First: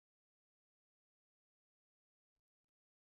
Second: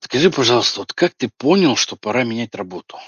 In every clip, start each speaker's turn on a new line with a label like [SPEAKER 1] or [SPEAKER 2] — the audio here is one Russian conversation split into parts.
[SPEAKER 1] Скажи, пожалуйста, вот как ты понял, что пора менять работу?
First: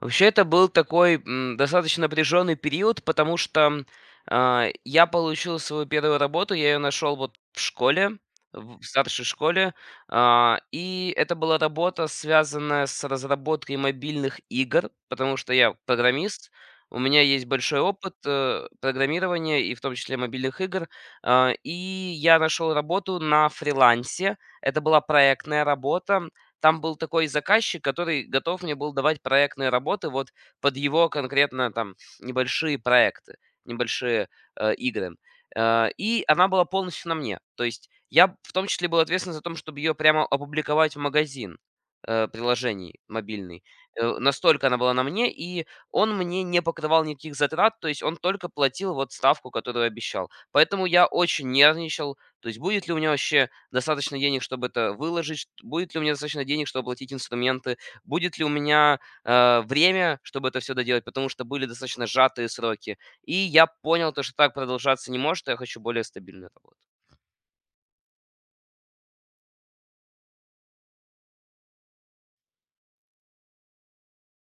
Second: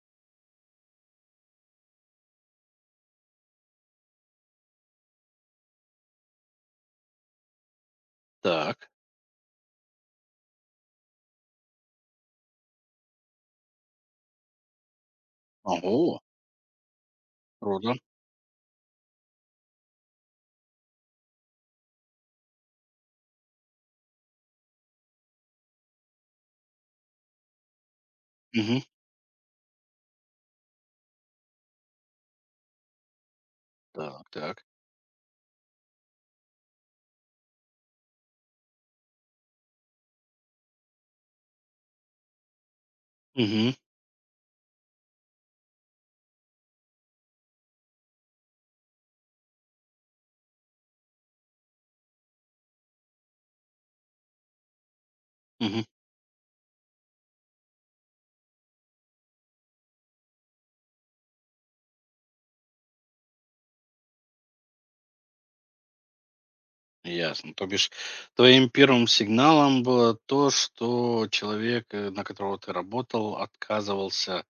[SPEAKER 2] Вообще, это был такой, достаточно напряженный период, потому что, я получил свою первую работу, я ее нашел вот в школе, в
[SPEAKER 1] Так.
[SPEAKER 2] старшей школе. И это была работа, связанная с разработкой мобильных игр, потому что я
[SPEAKER 1] Ого,
[SPEAKER 2] программист, у меня есть большой
[SPEAKER 1] рода.
[SPEAKER 2] опыт, программирования и в том числе мобильных игр. И я нашел работу на фрилансе. Это была проектная работа, там был такой заказчик, который готов мне
[SPEAKER 1] Мгм.
[SPEAKER 2] был давать проектные работы вот под его конкретно там небольшие проекты, небольшие
[SPEAKER 1] Так, так.
[SPEAKER 2] э, игры. И она была полностью на мне. То есть я в том числе был ответственен за то, чтобы ее прямо опубликовать в магазин приложений мобильный.
[SPEAKER 1] Мгм,
[SPEAKER 2] Настолько она была на мне, и он мне не покрывал никаких затрат, то есть он только платил вот ставку, которую обещал. Поэтому я очень нервничал, то есть будет ли у меня вообще достаточно денег, чтобы это выложить, чт
[SPEAKER 1] мгм.
[SPEAKER 2] будет ли у меня достаточно денег, чтобы оплатить инструменты, будет ли у меня, время, чтобы это все доделать, потому что были достаточно сжатые сроки. И я понял то, что так продолжаться не может, и я хочу более стабильную работу.
[SPEAKER 1] Ясно. То бишь, твоим первым сигналом было то, что человек, на которого ты работал, отказывался,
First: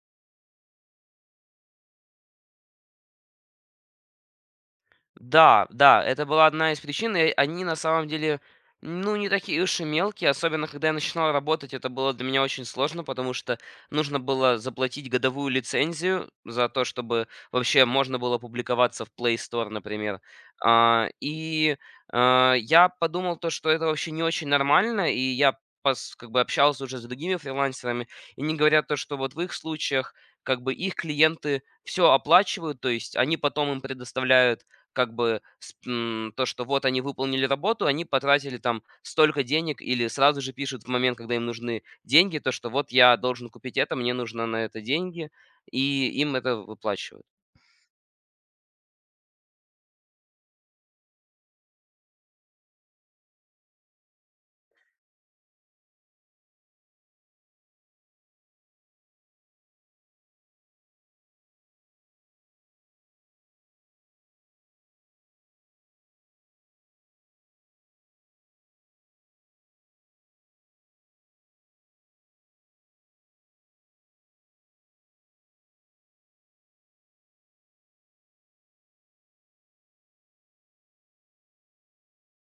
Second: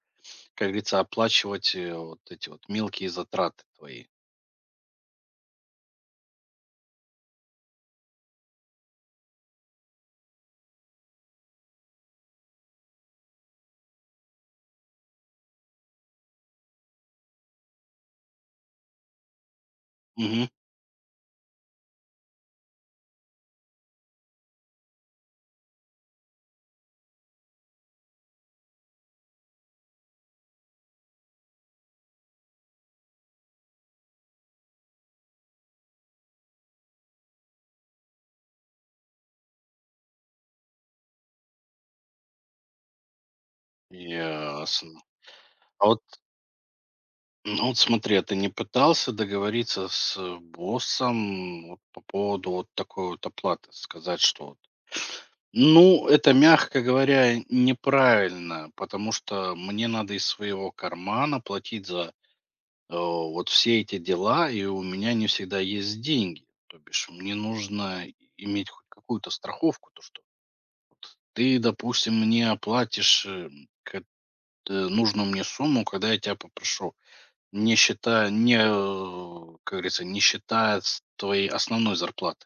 [SPEAKER 1] как говорится, оплачивать вот эти вот мелкие затраты твои.
[SPEAKER 2] Да, да, это была одна из причин, и они на самом деле, ну, не такие уж и мелкие, особенно когда я начинал работать, это было для меня очень сложно, потому что нужно было заплатить годовую лицензию за то, чтобы вообще можно было публиковаться в Play Store, например.
[SPEAKER 1] Мгм.
[SPEAKER 2] А, И я подумал то, что это вообще не очень нормально, и я как бы общался уже с другими фрилансерами, и они говорят то, что вот в их случаях как бы их клиенты все оплачивают, то есть они потом им предоставляют как бы, то, что вот они выполнили работу, они потратили там столько денег, или сразу же пишут в момент, когда им нужны деньги, то, что вот я должен купить это, мне нужно на это
[SPEAKER 1] Ясно.
[SPEAKER 2] деньги,
[SPEAKER 1] А вот,
[SPEAKER 2] и им это выплачивают.
[SPEAKER 1] ну вот смотри, а ты не пытался договориться с боссом вот по поводу вот такой вот оплаты? Сказать, что вот. Ну, это, мягко говоря, неправильно, потому что мне надо из своего кармана платить за, вот все эти дела, и у меня не всегда есть деньги. То бишь мне нужно иметь хоть какую-то страховку, то что вот ты, допустим, мне оплатишь, кэт нужную мне сумму, когда я тебя попрошу, не считая не, э, как говорится, не считая с твоей основной зарплаты.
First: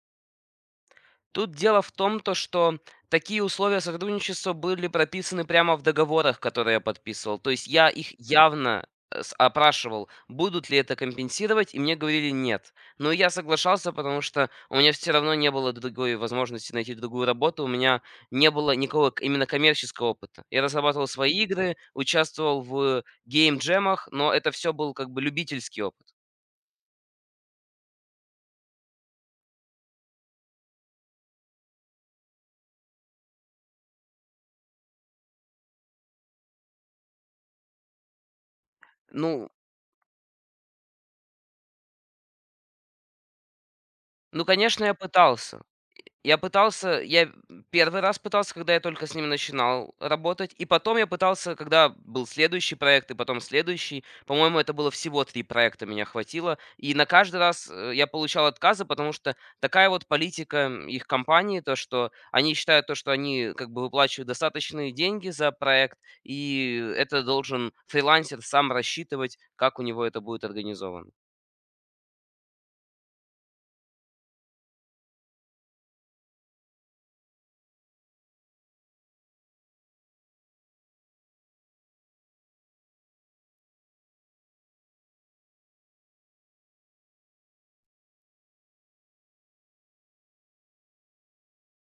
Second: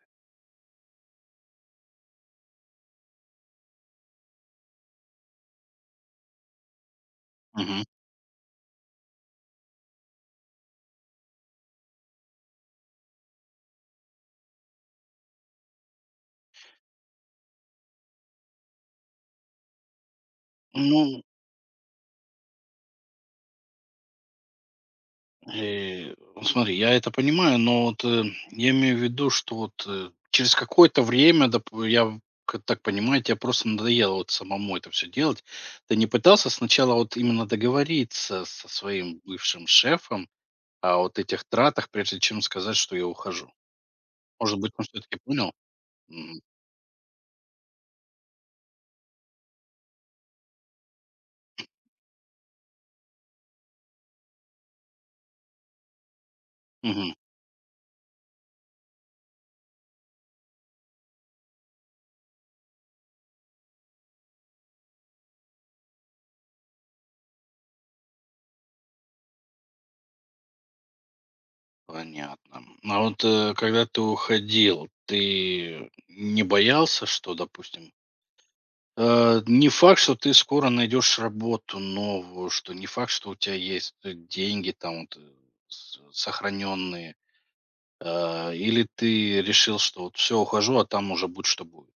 [SPEAKER 2] Тут дело в том, то что такие условия сотрудничества были прописаны прямо в договорах, которые я подписывал. То есть
[SPEAKER 1] Мгм.
[SPEAKER 2] я их явно опрашивал, будут ли это компенсировать, и мне говорили нет. Но я соглашался, потому что у меня все равно не было другой возможности найти другую работу, у меня не было именно коммерческого опыта. Я разрабатывал
[SPEAKER 1] Ну
[SPEAKER 2] свои игры, участвовал в гейм-джемах, но это все был как бы любительский опыт.
[SPEAKER 1] ну, смотри, я это понимаю, но вот, я имею в виду, что вот, через какое-то время, доп я в к так понимаю, тебе просто надоело вот самому это все делать. Ты не пытался сначала вот именно договориться со своим
[SPEAKER 2] Ну,
[SPEAKER 1] бывшим шефом о вот этих тратах, прежде чем сказать, что я ухожу?
[SPEAKER 2] ну,
[SPEAKER 1] Может быть, он
[SPEAKER 2] конечно, я
[SPEAKER 1] всё-таки понял?
[SPEAKER 2] пытался. Я
[SPEAKER 1] Мгм.
[SPEAKER 2] пытался, я первый раз пытался, когда я только с ними начинал работать, и потом я пытался, когда был следующий проект, и потом следующий. По-моему, это было всего 3 проекта меня хватило, и на
[SPEAKER 1] Мгм.
[SPEAKER 2] каждый раз, я получал отказы, потому что такая вот политика, их компании, то, что они считают то, что они как бы выплачивают достаточные деньги за проект, и это должен фрилансер сам рассчитывать, как у него это будет организовано.
[SPEAKER 1] Понятно. А вот, когда ты уходил, ты не боялся, что, допустим, не факт, что ты скоро найдешь работу новую, что не факт, что у тебя есть деньги там вот, сохраненные. Или ты решил, что вот все, ухожу, а там уже будь что будет.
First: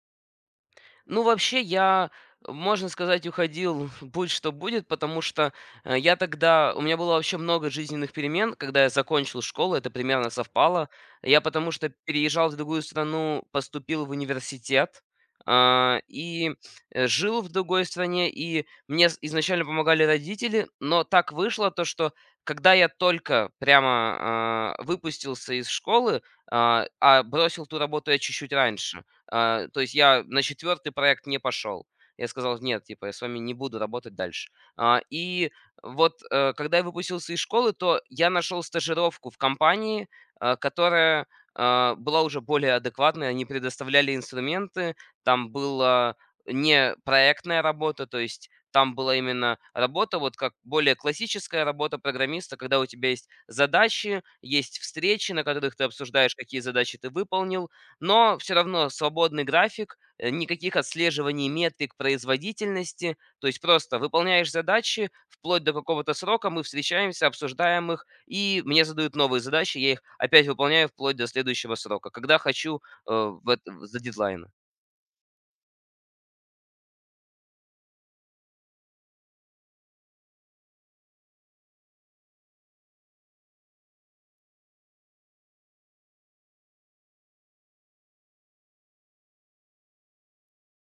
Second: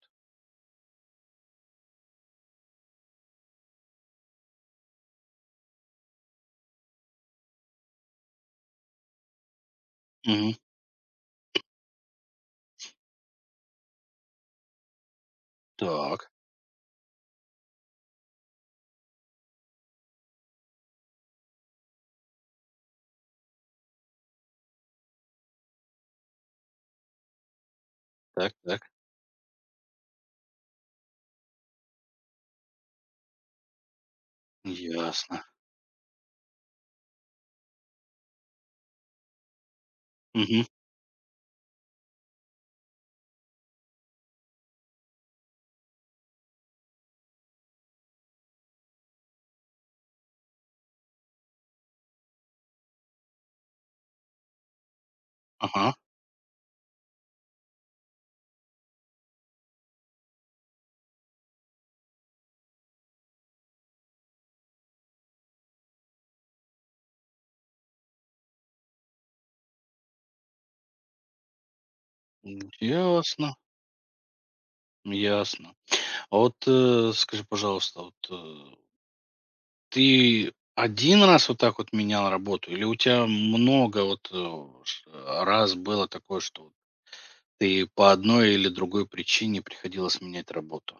[SPEAKER 2] Ну, вообще, я, можно сказать, уходил будь что будет, потому что я тогда... У меня было вообще много жизненных перемен, когда я закончил школу, это примерно
[SPEAKER 1] Мгм.
[SPEAKER 2] совпало. Я потому что переезжал в другую страну, поступил в университет, а,
[SPEAKER 1] Так,
[SPEAKER 2] и э, жил в другой стране, и мне изначально помогали родители, но так вышло то, что когда я только прямо выпустился из школы, бросил ту работу я
[SPEAKER 1] так,
[SPEAKER 2] чуть-чуть
[SPEAKER 1] так.
[SPEAKER 2] раньше, то есть я на четвертый проект не пошел. Я сказал: "Нет, типа, я с вами не буду работать дальше". А,
[SPEAKER 1] Ясно.
[SPEAKER 2] и вот, когда я выпустился из школы, то я нашел стажировку в компании, а,
[SPEAKER 1] Мгм.
[SPEAKER 2] которая, а, была уже более адекватной. Они предоставляли инструменты. Там была не проектная работа, то есть там была именно работа, вот как более классическая работа программиста, когда у тебя есть задачи, есть встречи, на которых ты
[SPEAKER 1] Ага.
[SPEAKER 2] обсуждаешь, какие задачи ты выполнил, но все равно свободный график, никаких отслеживаний метрик производительности. То есть просто выполняешь задачи вплоть до какого-то срока, мы встречаемся, обсуждаем их, и мне задают новые задачи, я их опять выполняю вплоть до следующего срока, когда хочу, э, в
[SPEAKER 1] Ясно,
[SPEAKER 2] эт за дедлайном.
[SPEAKER 1] ясно. А вот скажи, пожалуйста, вот ты один раз вот так вот менял работу, или у тебя много вот раз было такое, что ты по одной или другой причине приходилось менять работу.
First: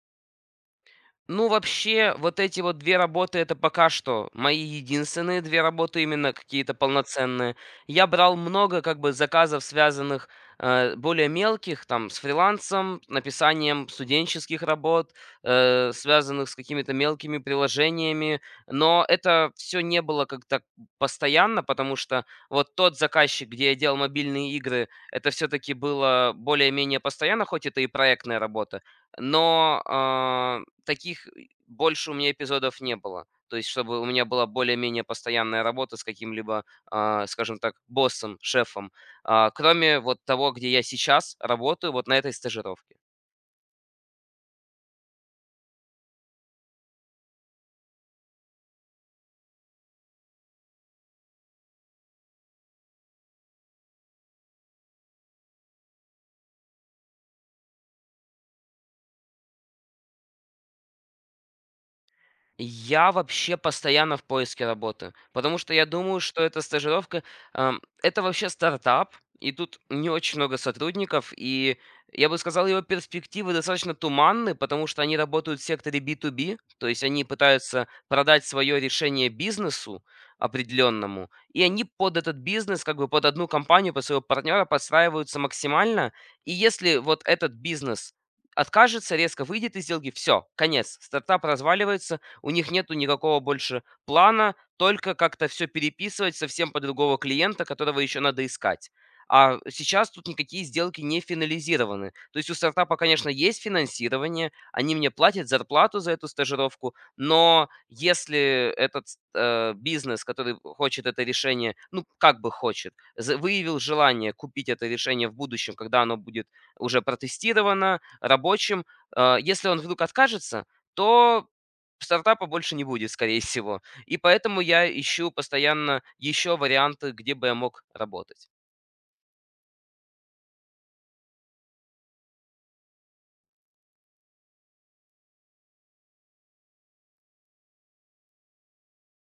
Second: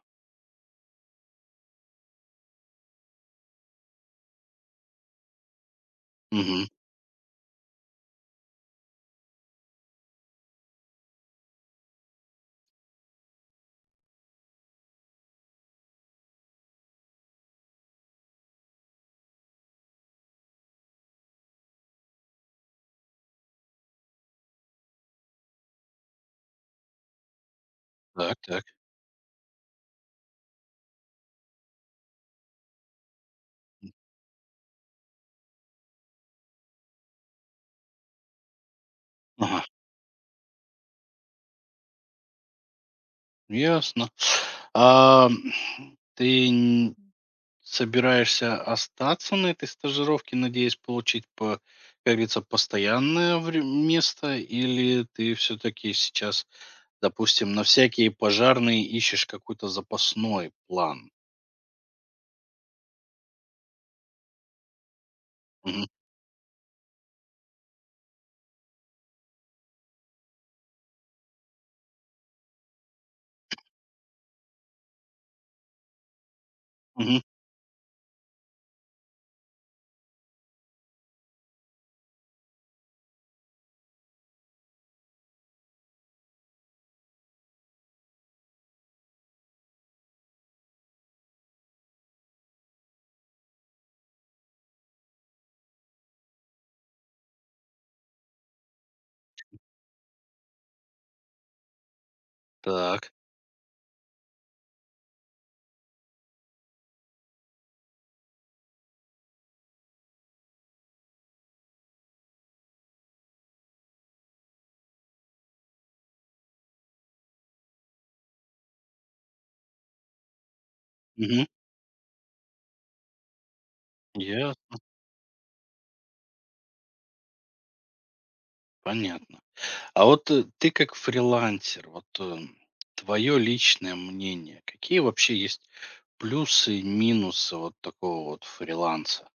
[SPEAKER 2] Ну, вообще, вот эти вот 2 работы — это пока что мои единственные 2 работы, именно
[SPEAKER 1] Мгм.
[SPEAKER 2] какие-то полноценные. Я брал много как бы заказов, связанных, более мелких, там, с фрилансом, написанием студенческих работ, связанных с какими-то мелкими приложениями. Но это все не было как то постоянно, потому что вот тот заказчик, где я делал мобильные игры, это все таки было более-менее постоянно, хоть это и
[SPEAKER 1] Так,
[SPEAKER 2] проектная
[SPEAKER 1] так.
[SPEAKER 2] работа. Но таких больше у меня эпизодов не было. То есть чтобы у меня была более-менее постоянная работа с каким-либо, скажем так, боссом, шефом.
[SPEAKER 1] Ага,
[SPEAKER 2] Кроме вот того, где я сейчас работаю, вот на этой стажировке.
[SPEAKER 1] ясно. Ты собираешься остаться на этой стажировке, надеясь получить, как говорится, постоянное место, или ты все-таки сейчас, допустим, на всякие пожарные ищешь какой-то запасной план?
[SPEAKER 2] Я вообще постоянно в поиске работы, потому что я
[SPEAKER 1] Мгм.
[SPEAKER 2] думаю, что эта стажировка, это вообще стартап, и тут не очень много сотрудников, и я бы сказал, его перспективы достаточно туманны, потому что они работают в секторе B2B, то есть
[SPEAKER 1] Мгм.
[SPEAKER 2] они пытаются продать свое решение бизнесу определенному, и они под этот бизнес, как бы под одну компанию, под своего партнера подстраиваются максимально, и если вот этот бизнес откажется, резко выйдет из сделки, все, конец. Стартап разваливается, у них нету никакого больше плана, только как-то все переписывать совсем под другого клиента, которого еще надо искать. А сейчас тут никакие сделки не финализированы. То есть у стартапа,
[SPEAKER 1] Так.
[SPEAKER 2] конечно, есть финансирование, они мне платят зарплату за эту стажировку, но если этот бизнес, который хочет это решение, ну, как бы хочет, з выявил желание купить это решение в будущем, когда оно будет уже протестировано рабочим, если он вдруг откажется,
[SPEAKER 1] Мгм.
[SPEAKER 2] то стартапа больше не будет, скорее всего. И
[SPEAKER 1] Я
[SPEAKER 2] поэтому я ищу постоянно еще варианты, где бы я мог работать.
[SPEAKER 1] Понятно. А вот ты как фрилансер, вот твое личное мнение, какие вообще есть плюсы и минусы вот такого вот фриланса?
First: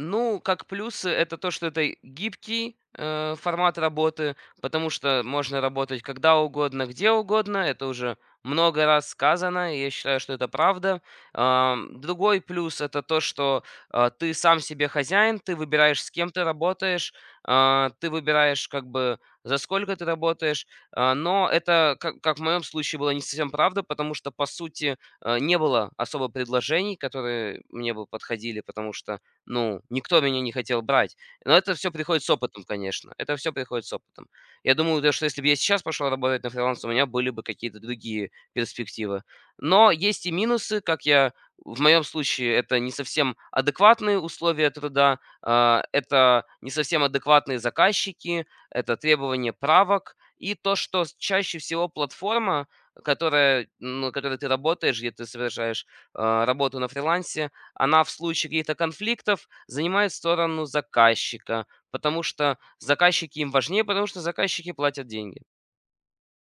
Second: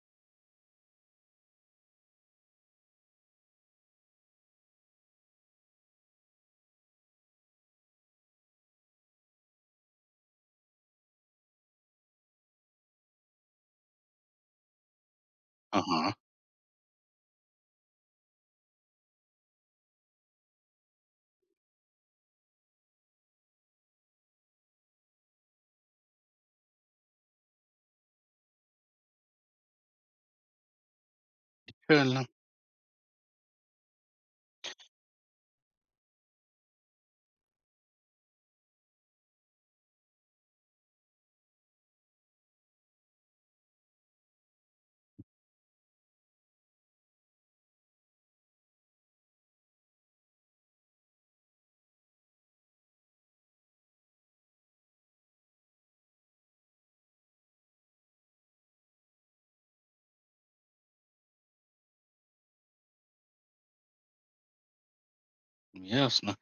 [SPEAKER 2] Ну, как плюсы, это то, что это гибкий формат работы, потому что можно работать когда угодно, где угодно. Это уже много раз сказано, и я считаю, что это правда. Другой плюс это то, что ты сам себе хозяин, ты выбираешь, с
[SPEAKER 1] Ага,
[SPEAKER 2] кем ты работаешь, ты выбираешь, как бы, за сколько ты работаешь. Но это, как в моем случае, было не совсем правда, потому что, по сути, не было особо предложений, которые мне бы подходили, потому что ну, никто меня не хотел брать. Но это все приходит
[SPEAKER 1] правильно,
[SPEAKER 2] с опытом, конечно. Это все приходит с опытом. Я думаю, то, что если бы я сейчас пошел работать на фриланс, у меня были бы какие-то другие перспективы. Но есть и минусы, как я в моем случае это не совсем адекватные условия труда, это не совсем адекватные заказчики, это требование правок и то, что с чаще всего платформа, которая, на которой ты работаешь, где ты совершаешь, работу на фрилансе, она в случае каких-то конфликтов занимает сторону заказчика, потому что заказчики им важнее, потому что заказчики платят деньги.
[SPEAKER 1] ясно.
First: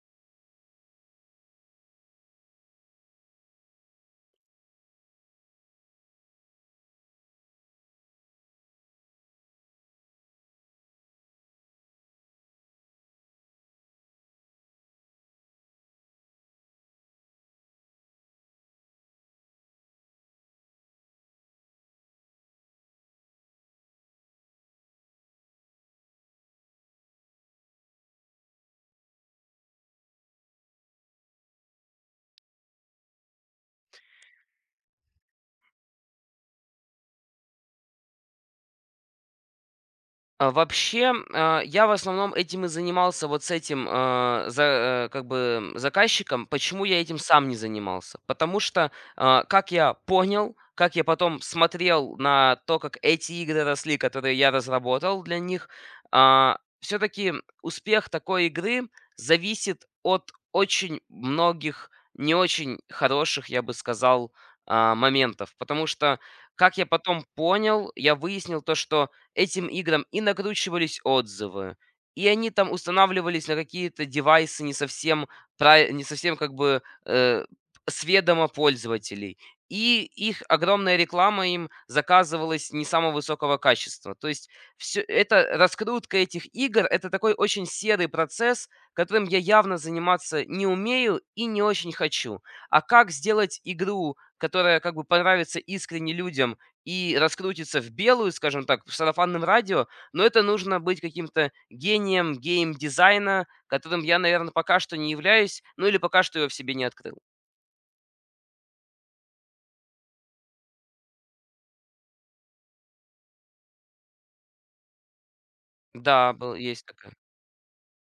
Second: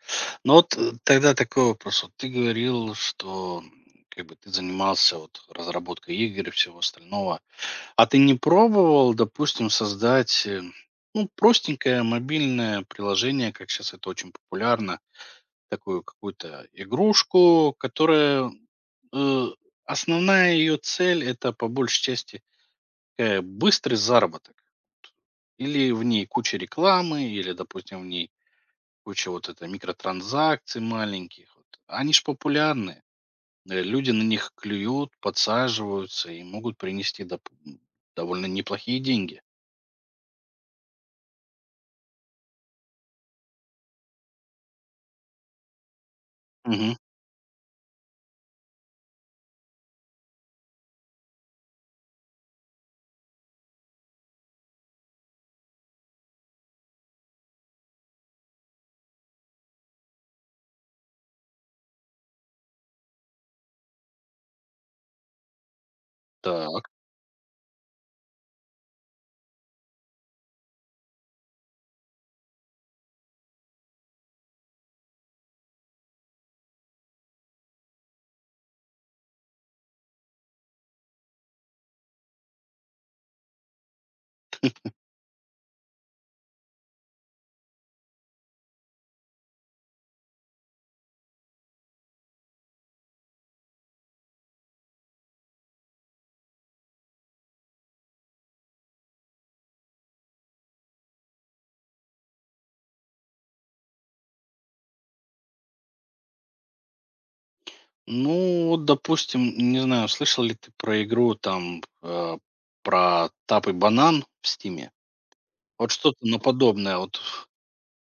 [SPEAKER 1] Ну вот тогда такой вопрос. Вот ты говорил, что как бы ты занимался вот разработкой игр и всего остального. А ты не пробовал, допустим, создать ну, простенькое мобильное приложение, как сейчас это очень популярно, такую какую-то игрушку, которая, э, основная ее цель — это по большей части, быстрый заработок. Или в ней куча рекламы, или, допустим, в ней куча вот это микротранзакций маленьких. Вот. Они ж популярны, люди на них клюют, подсаживаются и могут принести доп довольно неплохие деньги.
[SPEAKER 2] Вообще, я в основном этим и занимался, вот с этим, за как бы, заказчиком. Почему
[SPEAKER 1] Мгм.
[SPEAKER 2] я этим сам не занимался? Потому что, как я понял, как я потом смотрел на то, как эти игры росли, которые я разработал для них, все таки успех такой игры зависит от очень многих не очень хороших, я бы сказал, моментов. Потому что, как я
[SPEAKER 1] Так.
[SPEAKER 2] потом понял, я выяснил то, что этим играм и накручивались отзывы. И они там устанавливались на какие-то девайсы не совсем, не совсем как бы сведомо пользователей. И их огромная реклама им заказывалась не самого высокого качества. То есть все это раскрутка этих игр, это такой очень серый процесс, которым я явно заниматься не умею и не очень хочу. А как сделать игру, которая как бы понравится искренне людям, и раскрутиться в белую, скажем так, в сарафанном радио, но это нужно быть каким-то гением гейм-дизайна, которым я, наверное, пока что не являюсь, ну или пока что его в себе не открыл.
[SPEAKER 1] Ну, вот, допустим, не знаю, слышал ли ты про игру там, про "Тап и банан" в "Стиме"? Вот что-то
[SPEAKER 2] Да,
[SPEAKER 1] на
[SPEAKER 2] был, есть
[SPEAKER 1] подобное
[SPEAKER 2] такая.
[SPEAKER 1] вот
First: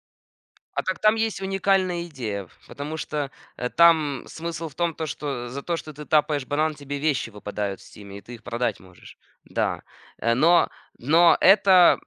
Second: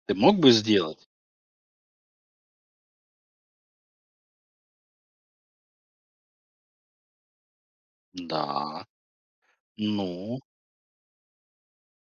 [SPEAKER 1] ты мог бы
[SPEAKER 2] А так
[SPEAKER 1] сделать?
[SPEAKER 2] там есть уникальная идея, потому что там смысл в том, то, что за то, что ты тапаешь банан, тебе вещи выпадают в стиме, и ты их продать
[SPEAKER 1] Да,
[SPEAKER 2] можешь. Да. Э,
[SPEAKER 1] ну,
[SPEAKER 2] Но, но это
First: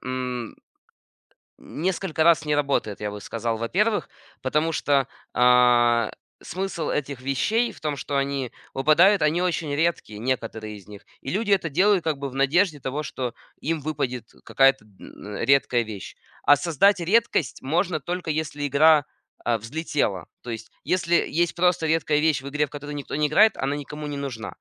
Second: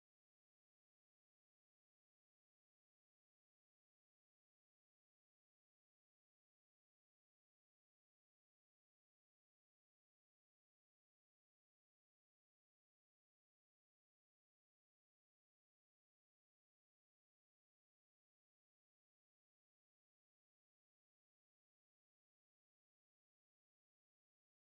[SPEAKER 2] несколько раз не работает, я бы сказал, во-первых, потому что, а, смысл этих вещей в том, что они выпадают, они очень редкие, некоторые из них. И люди это делают как бы в надежде того, что им выпадет какая-то н редкая вещь. А создать редкость можно только если игра, взлетела. То есть если есть просто редкая вещь в игре, в которой никто не играет, она никому не нужна.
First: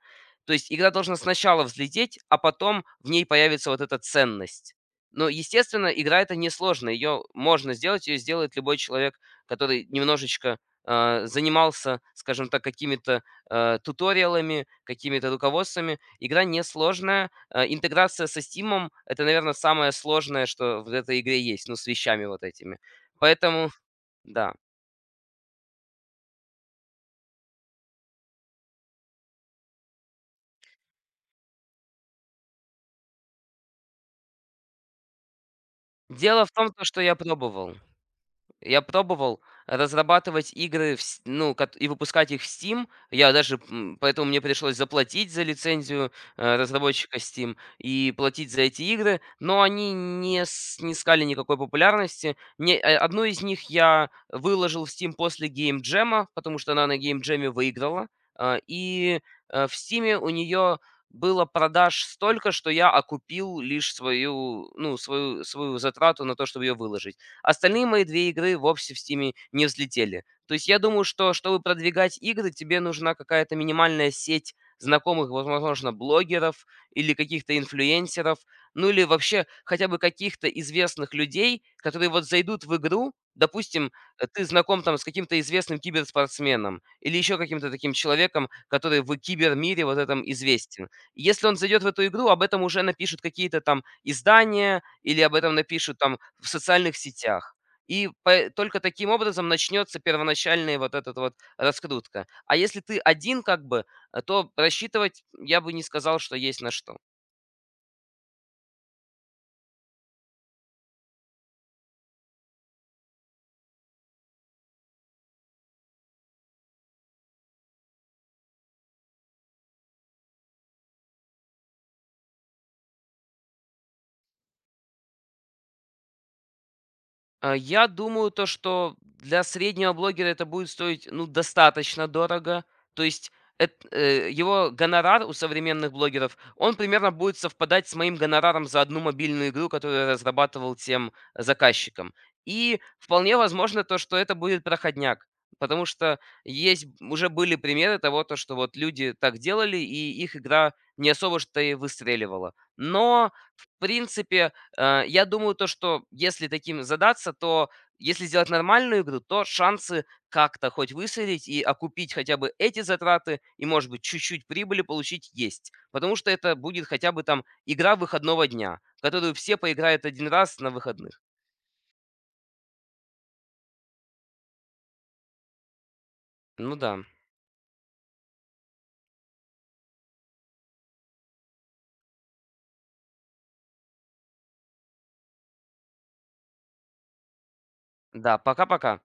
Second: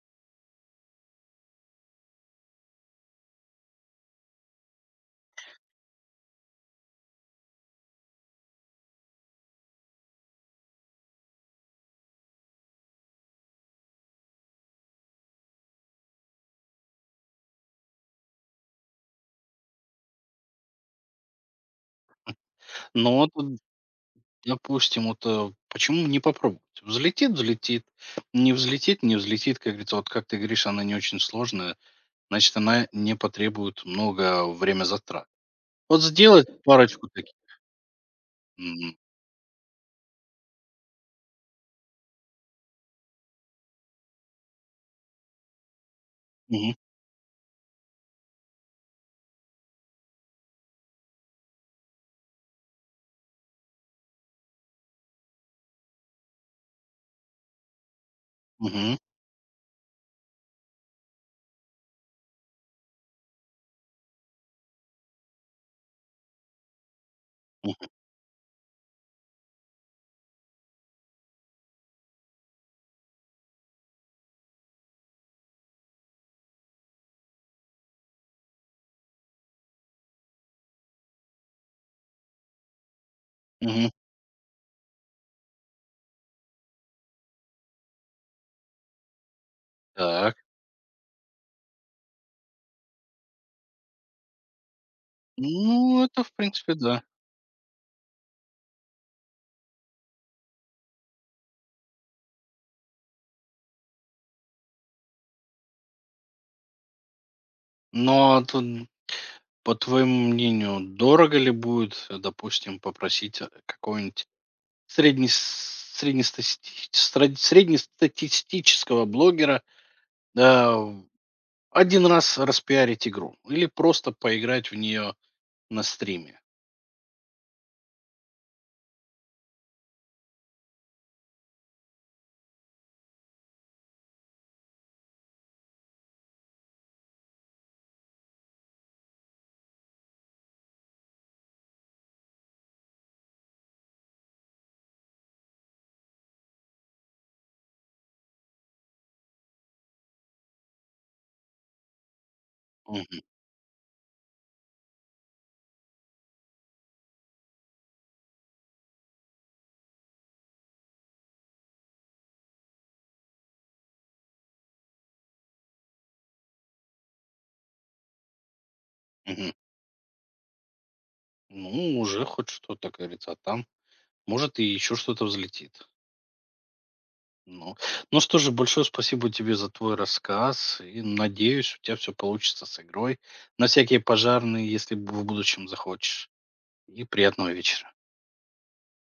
[SPEAKER 2] То есть игра должна сначала взлететь, а потом в ней появится вот эта ценность. Но, естественно, игра это несложная. Ее можно сделать, ее сделает любой человек, который немножечко занимался, скажем так, какими-то туториалами, какими-то руководствами. Игра несложная. А интеграция со Steam это, наверное, самое сложное, что в этой игре есть, ну, с вещами вот этими.
[SPEAKER 1] но
[SPEAKER 2] Поэтому, да.
[SPEAKER 1] допустим, вот, почему не попробовать? Взлетит — взлетит, не взлетит — не взлетит. Как говорится, вот как ты говоришь, она не очень сложная, значит, она не потребует много время затрат. Вот
[SPEAKER 2] Дело
[SPEAKER 1] сделать
[SPEAKER 2] в том, то, что
[SPEAKER 1] парочку
[SPEAKER 2] я
[SPEAKER 1] таких.
[SPEAKER 2] пробовал. Я
[SPEAKER 1] Мгм.
[SPEAKER 2] пробовал разрабатывать игры, в с ну, кот и выпускать их в Steam. Я даже, поэтому мне пришлось заплатить за лицензию,
[SPEAKER 1] Мгм.
[SPEAKER 2] разработчика Steam и платить за эти игры, но они не снискали никакой популярности. Не э, Одну из них я выложил в Steam после Game геймджема, потому что она на Game геймджеме выиграла, а,
[SPEAKER 1] Мгм.
[SPEAKER 2] и, э, в Стиме у нее было продаж столько, что я окупил лишь свою, ну, свою затрату на то, чтобы ее выложить. Остальные
[SPEAKER 1] Мгм.
[SPEAKER 2] мои 2 игры вовсе в Steam не взлетели. То есть я думаю, что чтобы продвигать игры, тебе нужна какая-то минимальная сеть знакомых, возможно, блогеров или каких-то инфлюенсеров, ну или вообще хотя бы каких-то известных людей, которые вот зайдут в игру.
[SPEAKER 1] Мгм.
[SPEAKER 2] Допустим, ты знаком там с каким-то известным киберспортсменом или еще каким-то таким человеком, который в кибермире вот этом
[SPEAKER 1] Так.
[SPEAKER 2] известен. Если он зайдет в эту игру, об этом уже напишут какие-то там издания или об этом напишут
[SPEAKER 1] Ну,
[SPEAKER 2] там
[SPEAKER 1] это, в
[SPEAKER 2] в
[SPEAKER 1] принципе,
[SPEAKER 2] социальных
[SPEAKER 1] да.
[SPEAKER 2] сетях. И пэ только таким образом начнется первоначальная вот этот вот раскрутка. А если ты один как бы, то рассчитывать я бы не сказал, что есть на что.
[SPEAKER 1] Но тут, по твоему мнению, дорого ли будет, допустим, попросить какого-нибудь среднес среднестасти стра среднестатистического блогера, да, в раз распиарить игру или просто поиграть в нее на стриме?
[SPEAKER 2] Я думаю, то, что для среднего блогера это будет стоить, ну, достаточно дорого. То есть его гонорар у современных блогеров, он примерно будет совпадать с моим гонораром за одну мобильную игру, которую я разрабатывал тем заказчиком. И вполне возможно то, что это будет проходняк. Потому что есть уже были примеры того, то, что вот люди так делали, и их игра не особо что и выстреливала.
[SPEAKER 1] Мгм,
[SPEAKER 2] Но, в принципе, я думаю, то, что если таким задаться, то если сделать нормальную игру, то шансы как-то хоть выследить и окупить хотя бы эти затраты и, может быть, чуть-чуть прибыли получить есть. Потому что это будет хотя бы там игра выходного дня, в которую
[SPEAKER 1] мгм.
[SPEAKER 2] все поиграют один раз на выходных.
[SPEAKER 1] Ну, уже хоть что-то, как говорится, а там, может, и еще что-то взлетит.
[SPEAKER 2] Ну да.
[SPEAKER 1] Ну, ну, что же, большое спасибо тебе за твой рассказ. И надеюсь, у тебя все получится с игрой на всякие пожарные, если в будущем захочешь. И приятного вечера.
[SPEAKER 2] Да, пока-пока.